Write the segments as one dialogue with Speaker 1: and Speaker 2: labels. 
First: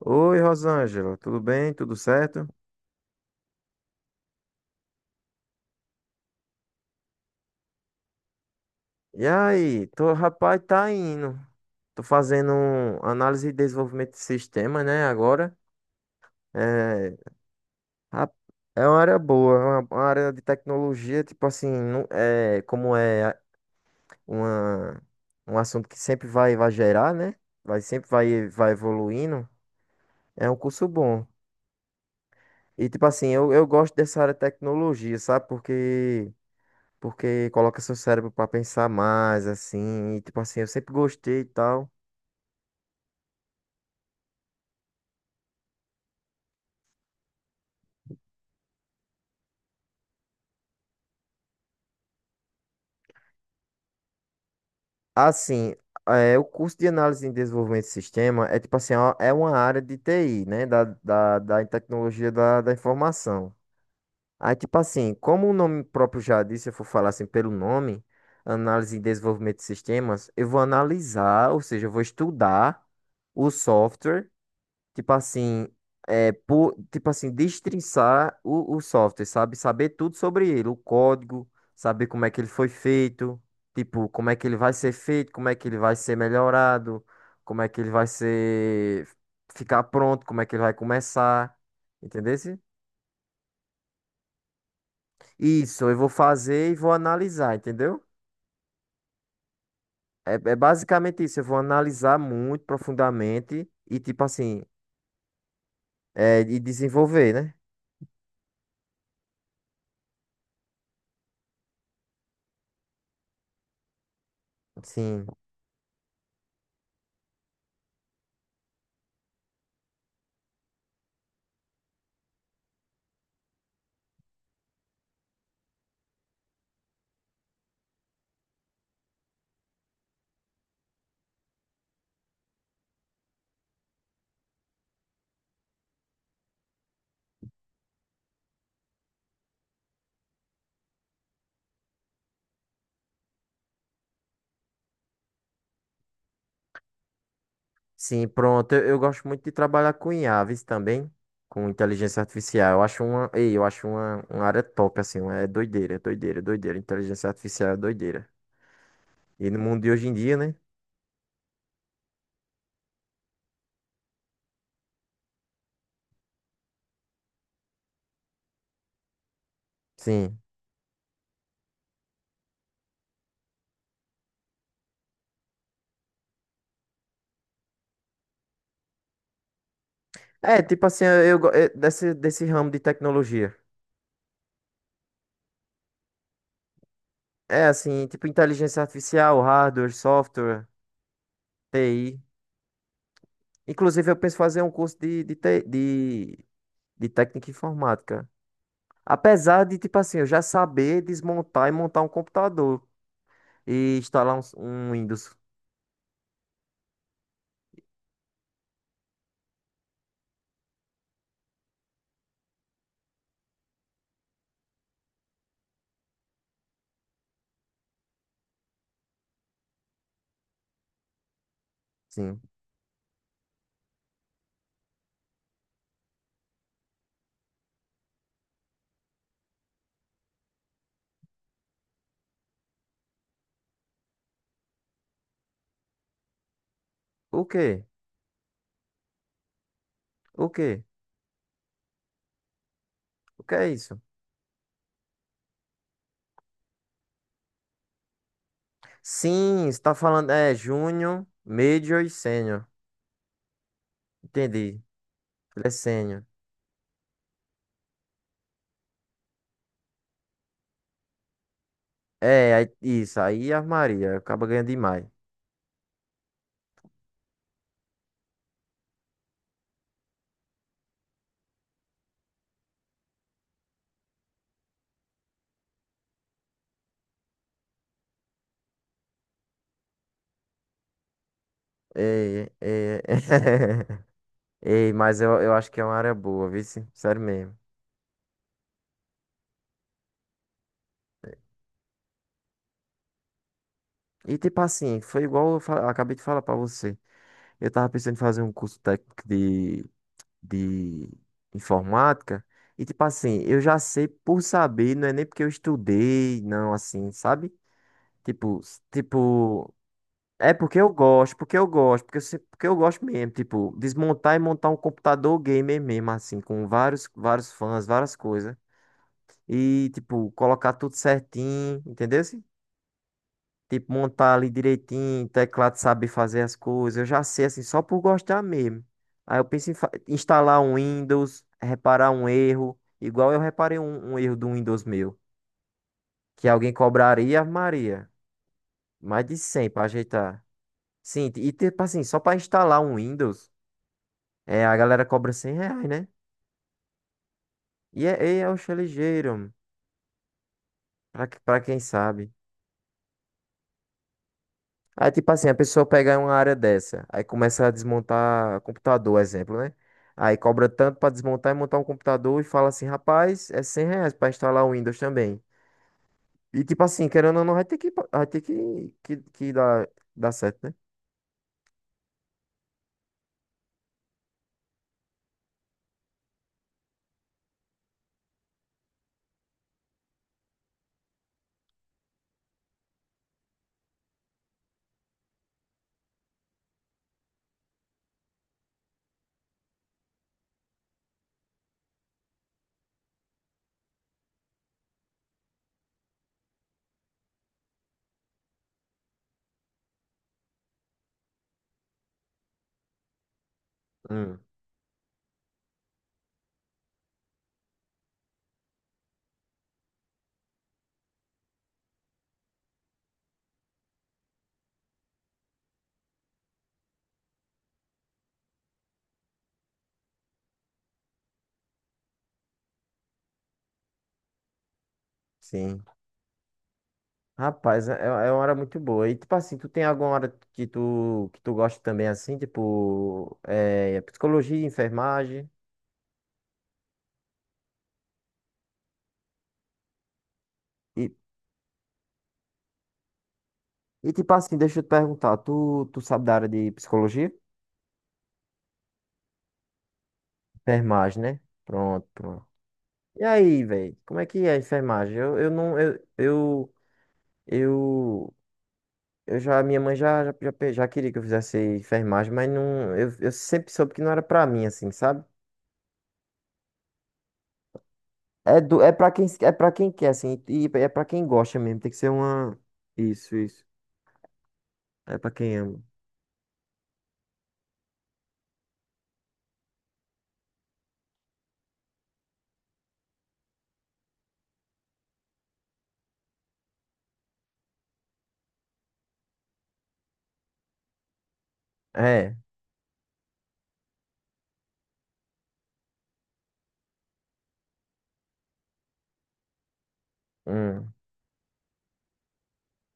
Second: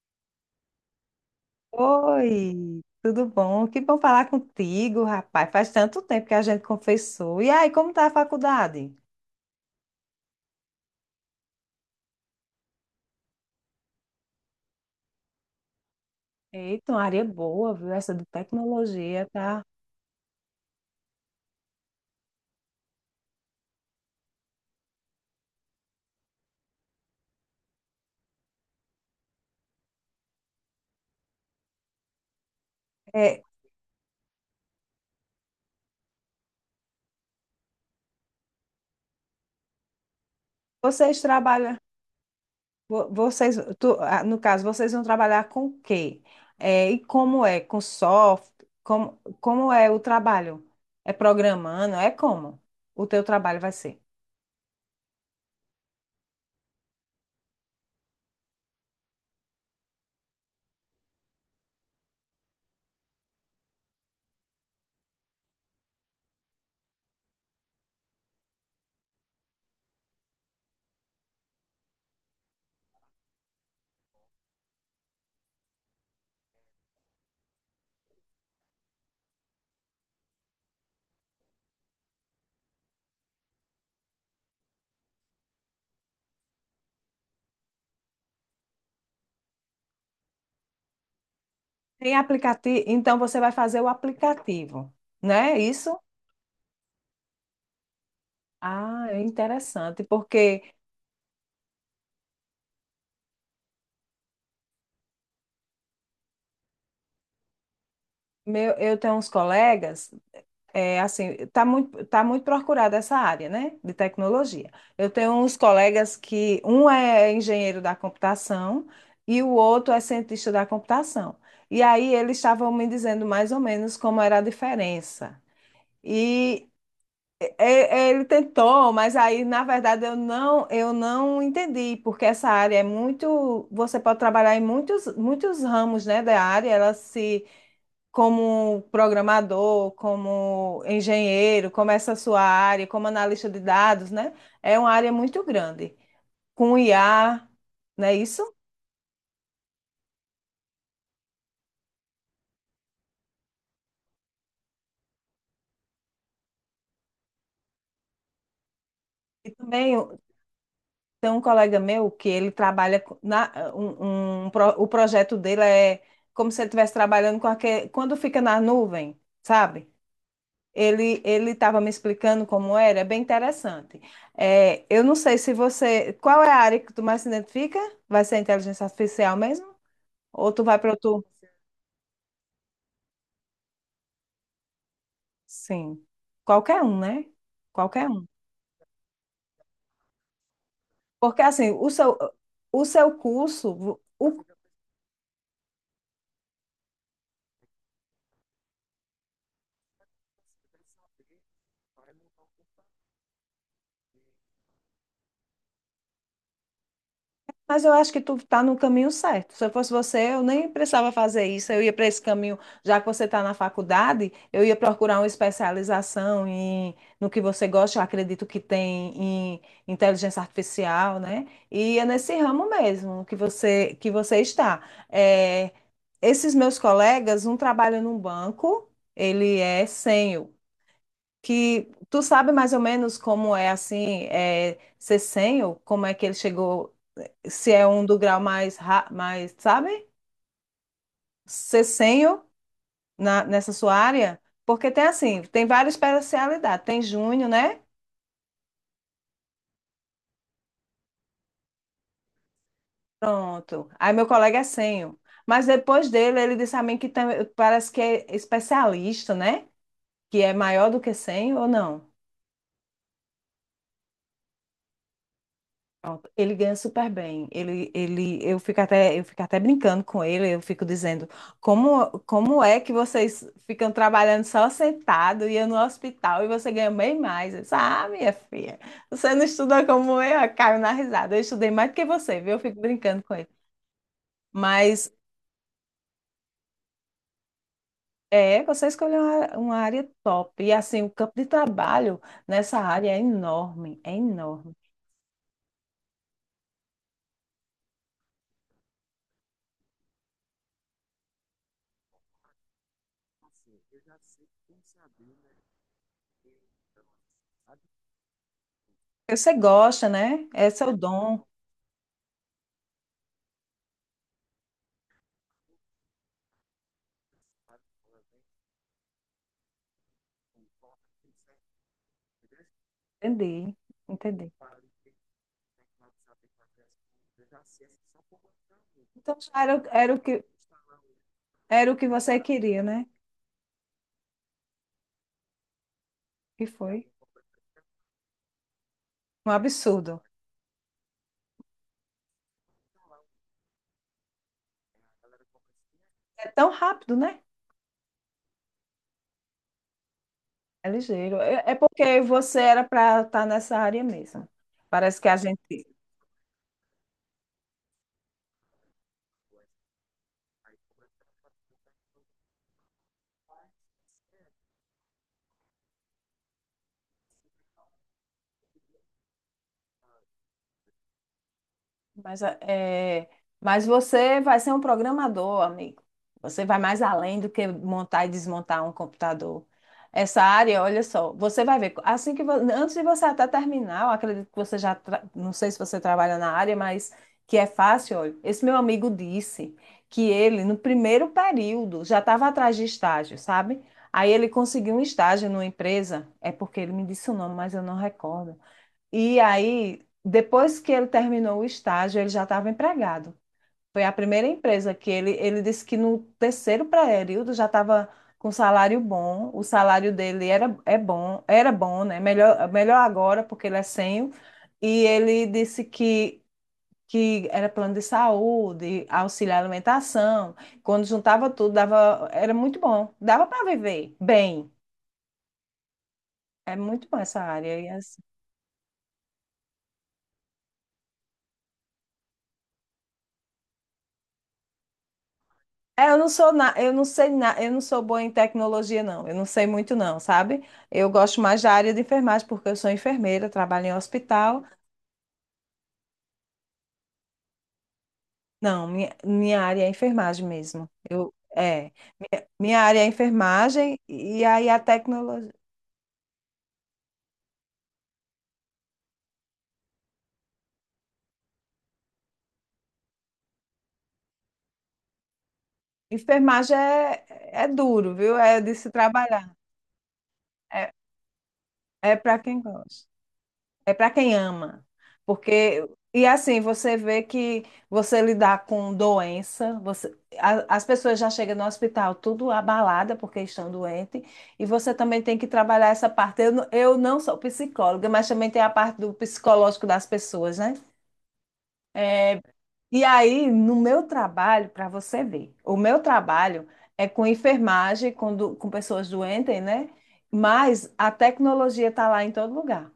Speaker 1: Oi, Rosângela, tudo bem? Tudo certo?
Speaker 2: Oi, tudo bom? Que bom falar contigo, rapaz. Faz tanto tempo que a gente confessou. E aí, como tá a faculdade?
Speaker 1: E aí, tô, rapaz, tá indo. Tô fazendo um análise e desenvolvimento de sistema, né, agora.
Speaker 2: Eita, uma
Speaker 1: É,
Speaker 2: área boa, viu? Essa de
Speaker 1: rap- é uma área
Speaker 2: tecnologia,
Speaker 1: boa, é
Speaker 2: tá?
Speaker 1: uma área de tecnologia, tipo assim, não, é, uma, um assunto que sempre vai, vai gerar, né? Vai, sempre vai, vai evoluindo. É um curso bom. E, tipo assim,
Speaker 2: É,
Speaker 1: eu gosto dessa área de tecnologia, sabe? Porque coloca seu cérebro pra pensar mais, assim, e tipo assim, eu sempre
Speaker 2: vocês
Speaker 1: gostei e
Speaker 2: trabalham,
Speaker 1: tal.
Speaker 2: vo- vocês, tu- ah, no caso, vocês vão trabalhar com o quê? É, e como é? Com software? Como é o trabalho? É programando? É como o teu trabalho vai ser?
Speaker 1: Assim, é, o curso de análise e desenvolvimento de sistema é tipo assim, ó, é uma área de TI, né? Da tecnologia da informação. Aí, tipo assim, como o nome próprio já disse, se eu for falar assim pelo nome, análise e desenvolvimento de sistemas, eu vou analisar, ou seja, eu vou estudar o software. Tipo assim, é, por, tipo assim, destrinçar o software, sabe? Saber tudo sobre ele, o código, saber como é que ele foi feito, tipo, como é que ele vai ser feito, como é que ele vai ser melhorado, como é que ele vai ser, ficar pronto, como é que ele vai começar,
Speaker 2: Tem
Speaker 1: entendeu?
Speaker 2: aplicativo, então você vai fazer o aplicativo, né?
Speaker 1: Isso, eu
Speaker 2: Isso?
Speaker 1: vou fazer e vou analisar, entendeu?
Speaker 2: Ah, é interessante,
Speaker 1: É, é
Speaker 2: porque
Speaker 1: basicamente isso, eu vou analisar muito profundamente e, tipo assim, é, e desenvolver, né?
Speaker 2: meu, eu tenho uns colegas, é, assim, tá muito procurada essa área, né, de tecnologia. Eu
Speaker 1: Sim.
Speaker 2: tenho uns colegas que um é engenheiro da computação e o outro é cientista da computação. E aí eles estavam me dizendo mais ou menos como era a diferença. Ele tentou, mas aí, na verdade, eu não entendi, porque essa área é muito. Você pode trabalhar em muitos, muitos ramos, né, da área, ela se. Como programador, como engenheiro, como essa sua área, como analista de dados, né? É uma área muito grande, com IA, não é
Speaker 1: Sim,
Speaker 2: isso?
Speaker 1: pronto. Eu gosto muito de trabalhar com IA, viu, também, com inteligência artificial. Eu acho uma, ei, eu acho uma área top, assim, é doideira, doideira, doideira. Inteligência artificial é doideira. E
Speaker 2: E
Speaker 1: no mundo de
Speaker 2: também
Speaker 1: hoje em dia, né?
Speaker 2: tem um colega meu que ele trabalha co- na um, um pro- o projeto dele é como se ele estivesse trabalhando com aquele, quando fica na nuvem, sabe?
Speaker 1: Sim.
Speaker 2: Ele estava me explicando como era, é bem interessante. É, eu não sei se você, qual é a área que tu mais se identifica? Vai ser inteligência artificial mesmo? Ou
Speaker 1: É,
Speaker 2: tu vai
Speaker 1: tipo
Speaker 2: para
Speaker 1: assim,
Speaker 2: outro?
Speaker 1: desse, desse ramo de tecnologia.
Speaker 2: Sim, qualquer um, né?
Speaker 1: É, assim,
Speaker 2: Qualquer
Speaker 1: tipo
Speaker 2: um.
Speaker 1: inteligência artificial, hardware, software,
Speaker 2: Porque assim, o seu
Speaker 1: TI.
Speaker 2: o seu curso,
Speaker 1: Inclusive, eu penso
Speaker 2: o...
Speaker 1: fazer um curso de, de técnica informática. Apesar de, tipo assim, eu já saber desmontar e montar um computador. E instalar um, um Windows.
Speaker 2: Mas eu acho que tu tá no caminho certo. Se eu fosse você, eu nem precisava fazer isso. Eu ia para esse caminho, já que você está na faculdade, eu ia procurar uma especialização em, no que você gosta, eu acredito que tem em inteligência artificial, né? E é nesse
Speaker 1: Sim.
Speaker 2: ramo mesmo que você está. É, esses meus colegas, um trabalha num banco, ele é sênior, que tu sabe mais ou menos como é assim, é, ser sênior, como é que ele chegou,
Speaker 1: O
Speaker 2: se
Speaker 1: quê?
Speaker 2: é um do grau mais, ra- mais, sabe?
Speaker 1: O quê?
Speaker 2: Cessenho
Speaker 1: O
Speaker 2: na,
Speaker 1: que é
Speaker 2: nessa sua
Speaker 1: isso?
Speaker 2: área? Porque tem assim, tem várias especialidades. Tem júnior, né?
Speaker 1: Sim, está falando é Júnior, Major e Sênior.
Speaker 2: Pronto. Aí meu colega é
Speaker 1: Entendi.
Speaker 2: senho. Mas
Speaker 1: Ele é
Speaker 2: depois
Speaker 1: Sênior.
Speaker 2: dele, ele disse a mim que tam- parece que é especialista, né? Que é maior do que senho ou não?
Speaker 1: Isso. Aí a Maria acaba ganhando demais.
Speaker 2: Pronto, ele ganha super bem. Eu fico até brincando com ele. Eu fico dizendo, como é que vocês ficam trabalhando só sentado e eu no hospital e você ganha bem mais? Eu disse, ah, minha filha, você não estuda como eu. Eu caio na risada. Eu estudei mais do que você,
Speaker 1: É,
Speaker 2: viu? Eu fico
Speaker 1: é,
Speaker 2: brincando com ele.
Speaker 1: Ei,
Speaker 2: Mas
Speaker 1: mas eu acho que é uma área boa, viu? Sério mesmo.
Speaker 2: é, você escolheu uma área top. E assim, o campo de trabalho nessa área é enorme, é
Speaker 1: E tipo
Speaker 2: enorme.
Speaker 1: assim, foi igual acabei de falar pra você. Eu tava pensando em fazer um curso técnico de informática. E tipo assim, eu já sei por saber, não é nem porque eu estudei, não, assim, sabe? Tipo, s-
Speaker 2: Você
Speaker 1: tipo,
Speaker 2: gosta, né?
Speaker 1: é porque
Speaker 2: Esse é
Speaker 1: eu
Speaker 2: o
Speaker 1: gosto,
Speaker 2: dom.
Speaker 1: porque eu gosto, porque eu, se- porque eu gosto mesmo, tipo, desmontar e montar um computador gamer mesmo, assim, com vários, vários fãs, várias coisas. E, tipo, colocar tudo certinho, entendeu?
Speaker 2: Entendi,
Speaker 1: Tipo, montar ali
Speaker 2: entendi.
Speaker 1: direitinho, teclado saber fazer as coisas. Eu já sei, assim, só por gostar mesmo.
Speaker 2: Então
Speaker 1: Aí eu
Speaker 2: já
Speaker 1: penso em
Speaker 2: era,
Speaker 1: fa- instalar um Windows,
Speaker 2: era o que
Speaker 1: reparar um
Speaker 2: você
Speaker 1: erro,
Speaker 2: queria, né?
Speaker 1: igual eu reparei um erro do Windows meu, que
Speaker 2: E
Speaker 1: alguém
Speaker 2: foi
Speaker 1: cobraria, Ave Maria, mais de
Speaker 2: um
Speaker 1: 100 pra
Speaker 2: absurdo.
Speaker 1: ajeitar. Sim, e tipo assim, só pra instalar um Windows, é, a galera cobra 100 reais, né?
Speaker 2: É tão rápido, né?
Speaker 1: E é, é, é ligeiro, mano,
Speaker 2: É ligeiro.
Speaker 1: pra
Speaker 2: É
Speaker 1: quem
Speaker 2: porque
Speaker 1: sabe.
Speaker 2: você era para estar nessa área mesmo.
Speaker 1: Aí,
Speaker 2: Parece que
Speaker 1: tipo
Speaker 2: a
Speaker 1: assim, a
Speaker 2: gente...
Speaker 1: pessoa pega uma área dessa, aí começa a desmontar computador, exemplo, né? Aí cobra tanto pra desmontar e montar um computador e fala assim, rapaz, é 100 reais pra instalar o Windows também. E tipo assim, querendo ou não, vai ter que dar, dar certo, né?
Speaker 2: Mas, é, mas você vai ser um programador, amigo. Você vai mais além do que montar e desmontar um computador. Essa área, olha só, você vai ver, assim que vo- antes de você até terminar, eu acredito que você já, tra- não sei se você trabalha na área, mas que é fácil, olha. Esse meu amigo disse que ele, no primeiro período, já estava atrás de estágio, sabe? Aí ele conseguiu um estágio numa empresa, é porque ele me disse o nome, mas eu não recordo. E aí, depois que ele terminou o estágio, ele já estava empregado. Foi a
Speaker 1: Hum.
Speaker 2: primeira empresa que ele disse que no terceiro período já estava com um salário bom. O salário dele era, é bom, era bom, né? Melhor, melhor agora, porque ele é sênior. E ele disse que era plano de saúde, auxílio à alimentação. Quando juntava tudo, dava, era muito bom. Dava para viver bem.
Speaker 1: Sim.
Speaker 2: É muito bom essa área.
Speaker 1: Rapaz,
Speaker 2: E
Speaker 1: é,
Speaker 2: assim...
Speaker 1: é uma hora muito boa. E tipo assim, tu tem alguma hora que que tu gosta também assim, tipo, é, psicologia, enfermagem?
Speaker 2: É, eu não sou boa em tecnologia não. Eu não sei muito não, sabe?
Speaker 1: E,
Speaker 2: Eu gosto mais da área de enfermagem porque eu sou enfermeira, trabalho em
Speaker 1: e tipo assim,
Speaker 2: hospital.
Speaker 1: deixa eu te perguntar, tu sabe da área de psicologia?
Speaker 2: Não, minha área é enfermagem mesmo.
Speaker 1: Enfermagem,
Speaker 2: Eu
Speaker 1: né?
Speaker 2: é,
Speaker 1: Pronto, pronto.
Speaker 2: minha área é
Speaker 1: E aí, velho?
Speaker 2: enfermagem
Speaker 1: Como é que
Speaker 2: e
Speaker 1: é a
Speaker 2: aí a
Speaker 1: enfermagem? Eu
Speaker 2: tecnologia...
Speaker 1: não, eu, eu já, minha mãe já queria que eu fizesse enfermagem, mas não, eu sempre soube que não era pra mim, assim, sabe?
Speaker 2: Enfermagem é, duro, viu?
Speaker 1: É,
Speaker 2: É de
Speaker 1: do,
Speaker 2: se trabalhar.
Speaker 1: é pra quem quer, assim, e é
Speaker 2: É,
Speaker 1: pra quem gosta mesmo, tem que ser
Speaker 2: é para
Speaker 1: uma...
Speaker 2: quem gosta.
Speaker 1: Isso, isso.
Speaker 2: É para quem ama.
Speaker 1: É pra quem ama.
Speaker 2: Porque, e assim, você vê que você lidar com doença, você, as pessoas já chegam no hospital tudo abalada porque estão doentes, e você também tem que trabalhar essa parte. Eu, não sou psicóloga, mas também tem a parte do psicológico das pessoas, né?
Speaker 1: É,
Speaker 2: É, e aí, no meu trabalho, para você ver, o meu trabalho é com enfermagem, com pessoas doentes, né?
Speaker 1: hum,
Speaker 2: Mas a tecnologia está lá em todo lugar.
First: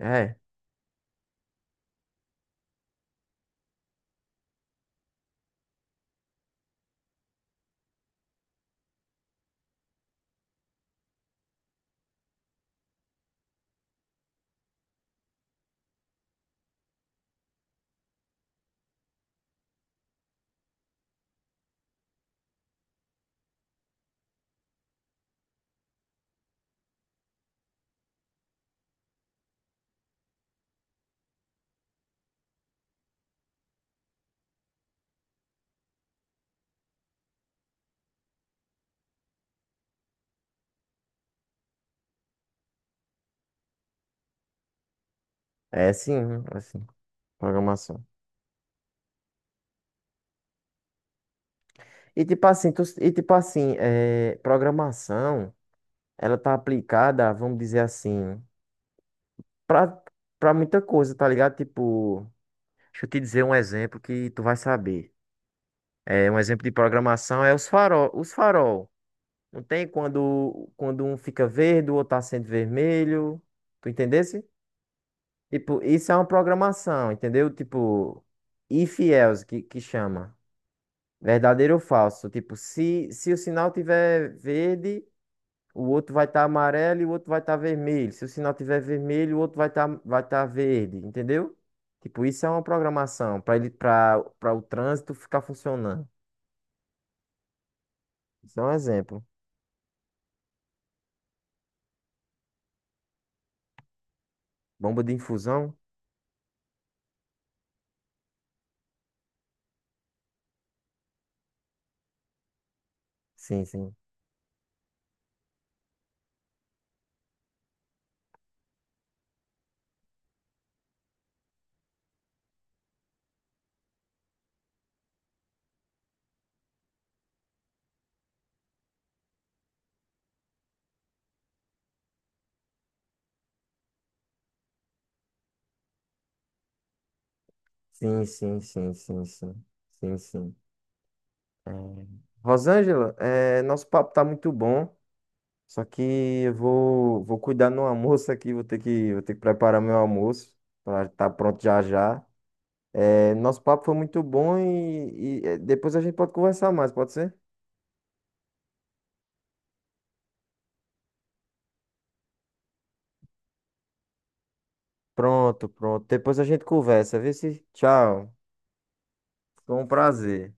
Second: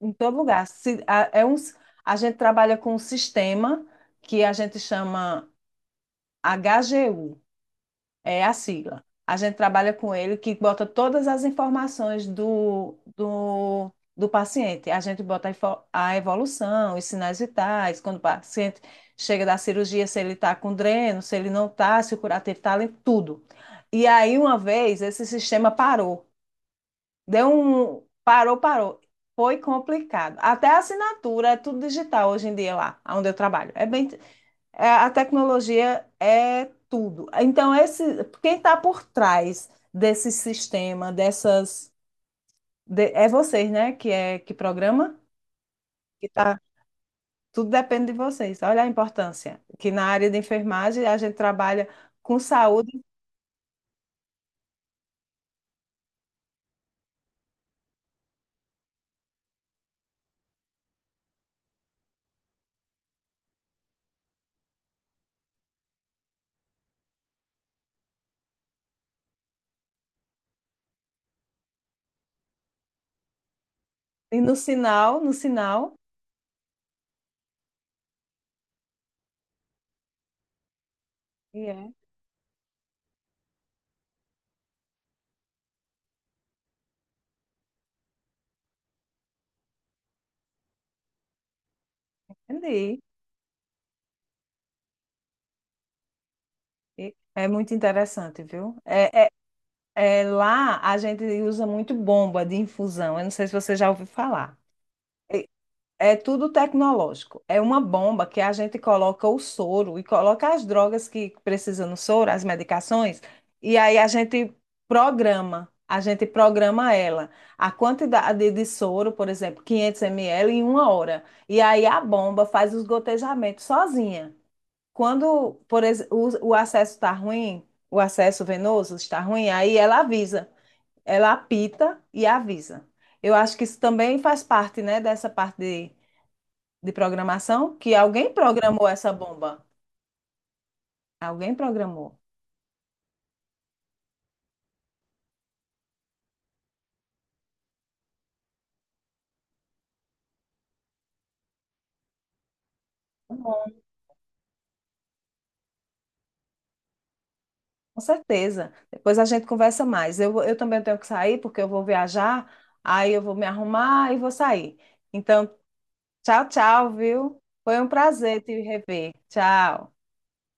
Speaker 2: Em
Speaker 1: é,
Speaker 2: todo lugar. É um... A gente trabalha com um sistema que a gente chama HGU, é a sigla. A gente trabalha com ele que bota todas as informações do paciente. A gente bota a evolução, os sinais vitais, quando o paciente chega da cirurgia, se ele está com dreno, se ele não está, se o curativo está limpo, tudo. E aí, uma vez, esse sistema parou. Deu um. Parou, parou. Foi complicado. Até a assinatura é tudo digital hoje em dia lá, onde eu trabalho. É bem, a tecnologia é tudo. Então, quem está por trás desse sistema, é vocês, né? Que é que programa? Que tá,
Speaker 1: assim,
Speaker 2: tudo
Speaker 1: programação.
Speaker 2: depende de vocês. Olha a importância. Que na área de enfermagem a gente trabalha
Speaker 1: E
Speaker 2: com saúde
Speaker 1: e tipo assim, é, programação, ela tá aplicada, vamos dizer assim... pra, pra muita coisa, tá ligado? Tipo, deixa eu te dizer um exemplo que tu vai saber. É, um exemplo de programação é os farol. Não tem quando, quando um fica verde, o outro acende vermelho. Tu
Speaker 2: e
Speaker 1: entendesse?
Speaker 2: no sinal, no
Speaker 1: Tipo,
Speaker 2: sinal.
Speaker 1: isso é uma programação, entendeu? Tipo, if else, que chama.
Speaker 2: E
Speaker 1: Verdadeiro ou
Speaker 2: é.
Speaker 1: falso? Tipo, se o sinal tiver verde, o outro vai estar amarelo e o outro vai estar vermelho. Se o sinal tiver vermelho, o outro vai estar vai tá verde, entendeu? Tipo, isso é uma
Speaker 2: Entendi.
Speaker 1: programação para ele para para o trânsito ficar funcionando.
Speaker 2: E é muito interessante,
Speaker 1: Isso é um
Speaker 2: viu? É,
Speaker 1: exemplo.
Speaker 2: é... É, lá a gente usa muito bomba de infusão. Eu não sei se você já ouviu falar.
Speaker 1: Bomba de
Speaker 2: É,
Speaker 1: infusão?
Speaker 2: é tudo tecnológico. É uma bomba que a gente coloca o soro e coloca as drogas que precisam no soro, as medicações,
Speaker 1: Sim,
Speaker 2: e
Speaker 1: sim.
Speaker 2: aí a gente programa. A gente programa ela. A quantidade de soro, por exemplo, 500 ml em uma hora. E aí a bomba faz os gotejamentos sozinha. Quando, o acesso está ruim, o acesso venoso está ruim, aí ela apita e avisa. Eu acho que isso também faz parte, né, dessa parte de programação, que
Speaker 1: Sim,
Speaker 2: alguém
Speaker 1: sim,
Speaker 2: programou
Speaker 1: sim,
Speaker 2: essa
Speaker 1: sim, sim.
Speaker 2: bomba.
Speaker 1: Sim, sim.
Speaker 2: Alguém
Speaker 1: É.
Speaker 2: programou.
Speaker 1: Rosângela, é, nosso papo tá muito bom. Só que eu vou, vou cuidar no almoço aqui, vou ter que preparar meu almoço para estar pronto já já. É, nosso
Speaker 2: Bom,
Speaker 1: papo foi muito bom e, é, depois a gente pode conversar mais, pode ser?
Speaker 2: com certeza. Depois a gente conversa mais. Eu também tenho que sair, porque eu vou viajar, aí eu vou me arrumar e vou sair. Então,
Speaker 1: Pronto, pronto. Depois a
Speaker 2: tchau,
Speaker 1: gente
Speaker 2: tchau,
Speaker 1: conversa. Vê
Speaker 2: viu?
Speaker 1: se.
Speaker 2: Foi um
Speaker 1: Tchau.
Speaker 2: prazer te rever.
Speaker 1: Foi um
Speaker 2: Tchau.
Speaker 1: prazer.